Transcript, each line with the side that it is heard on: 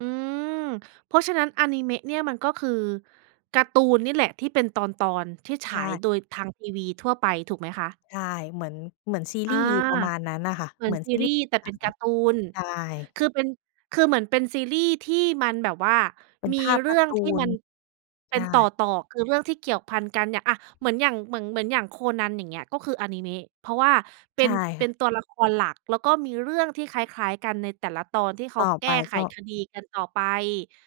right: อืม เพราะฉะนั้นอานิเมะเนี่ย มันก็คือการ์ตูนนี่แหละ ที่เป็นตอน ๆ ที่ฉ
left: ใช
right: าย
left: ่
right: โดยทางทีวีทั่วไปถูกไหมคะ?
left: ใช่ เหมือน เหมือนซี
right: อ
left: รี
right: า
left: ส์ประมาณนั้นน่ะค่ะ
right: เหมื
left: เห
right: อ
left: ม
right: น
left: ือน
right: ซี
left: ซี
right: ร
left: ร
right: ี
left: ีส
right: ส
left: ์
right: ์ แต่
left: หน
right: เป
left: ั
right: ็น
left: ง
right: การ์ตูน
left: ใช่
right: คือเป็น คือเหมือนเป็นซีรีส์ที่มันแบบว่า
left: เป็น
right: มี
left: ภาพ
right: เร
left: ก
right: ื่
left: าร
right: อ
left: ์
right: ง
left: ต
right: ท
left: ู
right: ี่
left: น
right: มันเ
left: ใ
right: ป
left: ช
right: ็นต
left: ่
right: ่อ ๆ คือเรื่องที่เกี่ยวพันกันเนี่ย อะ เหมือนอย่าง เหมือง เหมือนอย่างโคนัน อย่างเงี้ย ก็คืออานิเมะ เพราะว่าเป
left: ใ
right: ็
left: ช่
right: น เ
left: ค
right: ป
left: ่
right: ็
left: ะ
right: นตัวละครหลัก แล้วก็มีเรื่องที่คล้าย ๆ กันในแต่ละตอน ที่เข
left: ต
right: า
left: ่อ
right: แก
left: ไป
right: ้ไข
left: ก็
right: คดีกันต่อไป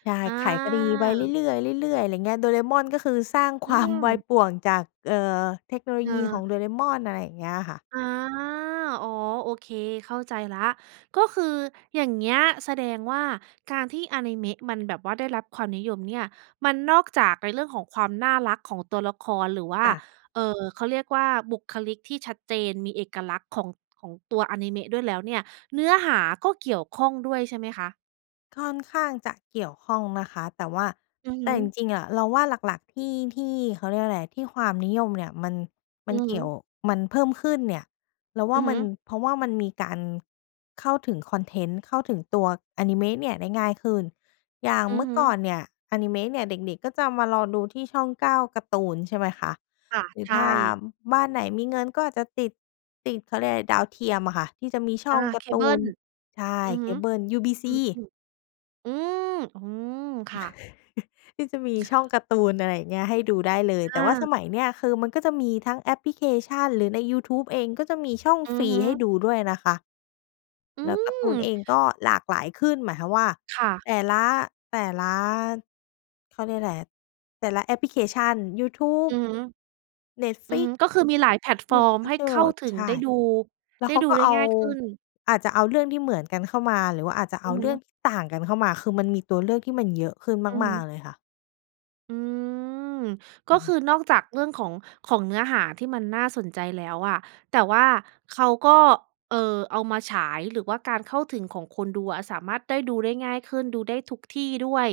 left: ใช่
right: อา
left: ไขคดีไปเรื่อย ๆ เรื่อย ๆ อะไรอย่างเงี้ย Doraemon ก็คือสร้าง ค
right: อื
left: วาม วาย
right: ม
left: ป่วงจาก เอ่อ เทคโนโล
right: เ
left: ยีของ
right: ออ
left: Doraemon อะไรอย่างเงี้ยค่ะ
right: อา อ๋อ โอเค เข้าใจแล้ว ก็คืออย่างเงี้ย แสดงว่าการที่อานิเมะมันแบบว่าได้รับความนิยมเนี่ย มันนอกจากในเรื่องของความน่ารักของตัวละคร หรือว่า
left: ค่ะ
right: เอ่อ เขาเรียกว่า บุคลิกที่ชัดเจน มีเอกลักษณ์ของ ของตัวอานิเมะด้วยแล้วเนี่ย เนื้อหาก็เกี่ยวข้องด้วยใช่ไหมคะ?
left: ค่อนข้างจะเกี่ยวข้องนะคะ แต่ว่า
right: อือฮ
left: แต่จ
right: ึ
left: ริง ๆ อะ เราว่าหลัก ๆ ที่ ที่ เขาเรียกว่าอะไร ที่ความนิยมเนี่ยมัน ม
right: อ
left: ั
right: ื
left: น
right: อ
left: เก
right: ฮ
left: ี่ยว
right: ึ
left: มันเพิ่มขึ้นเนี่ย เราว่
right: อื
left: า
right: อ
left: ม
right: ฮ
left: ั
right: ึ
left: น เพราะว่ามันมีการเข้าถึงคอนเทนต์ เข้าถึงตัวอานิเมะเนี่ยได้ง่ายขึ้น อย่าง
right: อื
left: เม
right: อ
left: ื่อ
right: ฮึ
left: ก่อนเนี่ย อานิเมะเนี่ยเด็ก ๆ ก็จะมารอดูที่ช่อง 9 การ์ตูน ใช่ไหมคะ
right: ค่ะ
left: หรือ
right: ใช
left: ถ้า
right: ่
left: อ บ้านไหนมีเงินก็อาจจะติด ติด เขาเรียกอะไร ดาวเทียมอะค่ะ ที่จะมีช่
right: อ
left: อ
right: า
left: งก
right: เ
left: า
right: ค
left: ร์ต
right: เบ
left: ู
right: ิ
left: น
right: ล
left: ใช่
right: อือ
left: เค
right: ฮึ
left: เบิล UBC
right: อือฮึ อืม อือ ค่ะ
left: ที่จะมีช่องการ์ตูน อะไรอย่างเงี้ย ให้ดูได้เลย แต
right: อ
left: ่ว่า
right: า
left: สมัยเนี้ย คือมันก็จะมีทั้งแอปพลิเคชันหรือในยูทูบเอง ก็จะมีช่อง
right: อื
left: ฟ
right: อ
left: รี
right: ฮึ
left: ให้ดูด้วยนะคะ
right: อื
left: แล้วการ์ตู
right: ม
left: นเองก็หลากหลายขึ้น หมายความว่า
right: ค่ะ
left: แต่ละ แต่ละ เขาเรียกอะไร แต่ละแอปพลิเคชัน ยูทูบ
right: อือฮึ อือฮ
left: Netflix
right: ึ ก็คือ มีหลายแพลตฟอร์มให้เข้าถึ
left: ใ
right: ง
left: ช
right: ได
left: ่
right: ้ดู
left: แล้
right: ได
left: ว
right: ้
left: เขา
right: ดู
left: ก็
right: ได้
left: เอา
right: ง่ายขึ้น
left: อาจจะเอาเรื่องที่เหมือนกันเข้ามา หรือว่าอาจจะ
right: อ
left: เอ
right: ื
left: า
right: อฮ
left: เรื่อง
right: ึ
left: ต่างกันเข้ามา คือมันมีตัวเลือกที่มันเยอะขึ้น
right: อือฮ
left: มา
right: ึ
left: ก ๆ เลยค่ะ
right: อืม ก
left: อ
right: ็
left: ือฮ
right: ค
left: ึ
right: ือนอกจากเรื่องของ ของเนื้อหา ที่มันน่าสนใจแล้วอะ แต่ว่าเขาก็ เอ่อ เอามาฉาย หรือว่าการเข้าถึงของคนดูอะสามารถได้ดูได้ง่ายขึ้น ดูได้ทุกที่ด้วย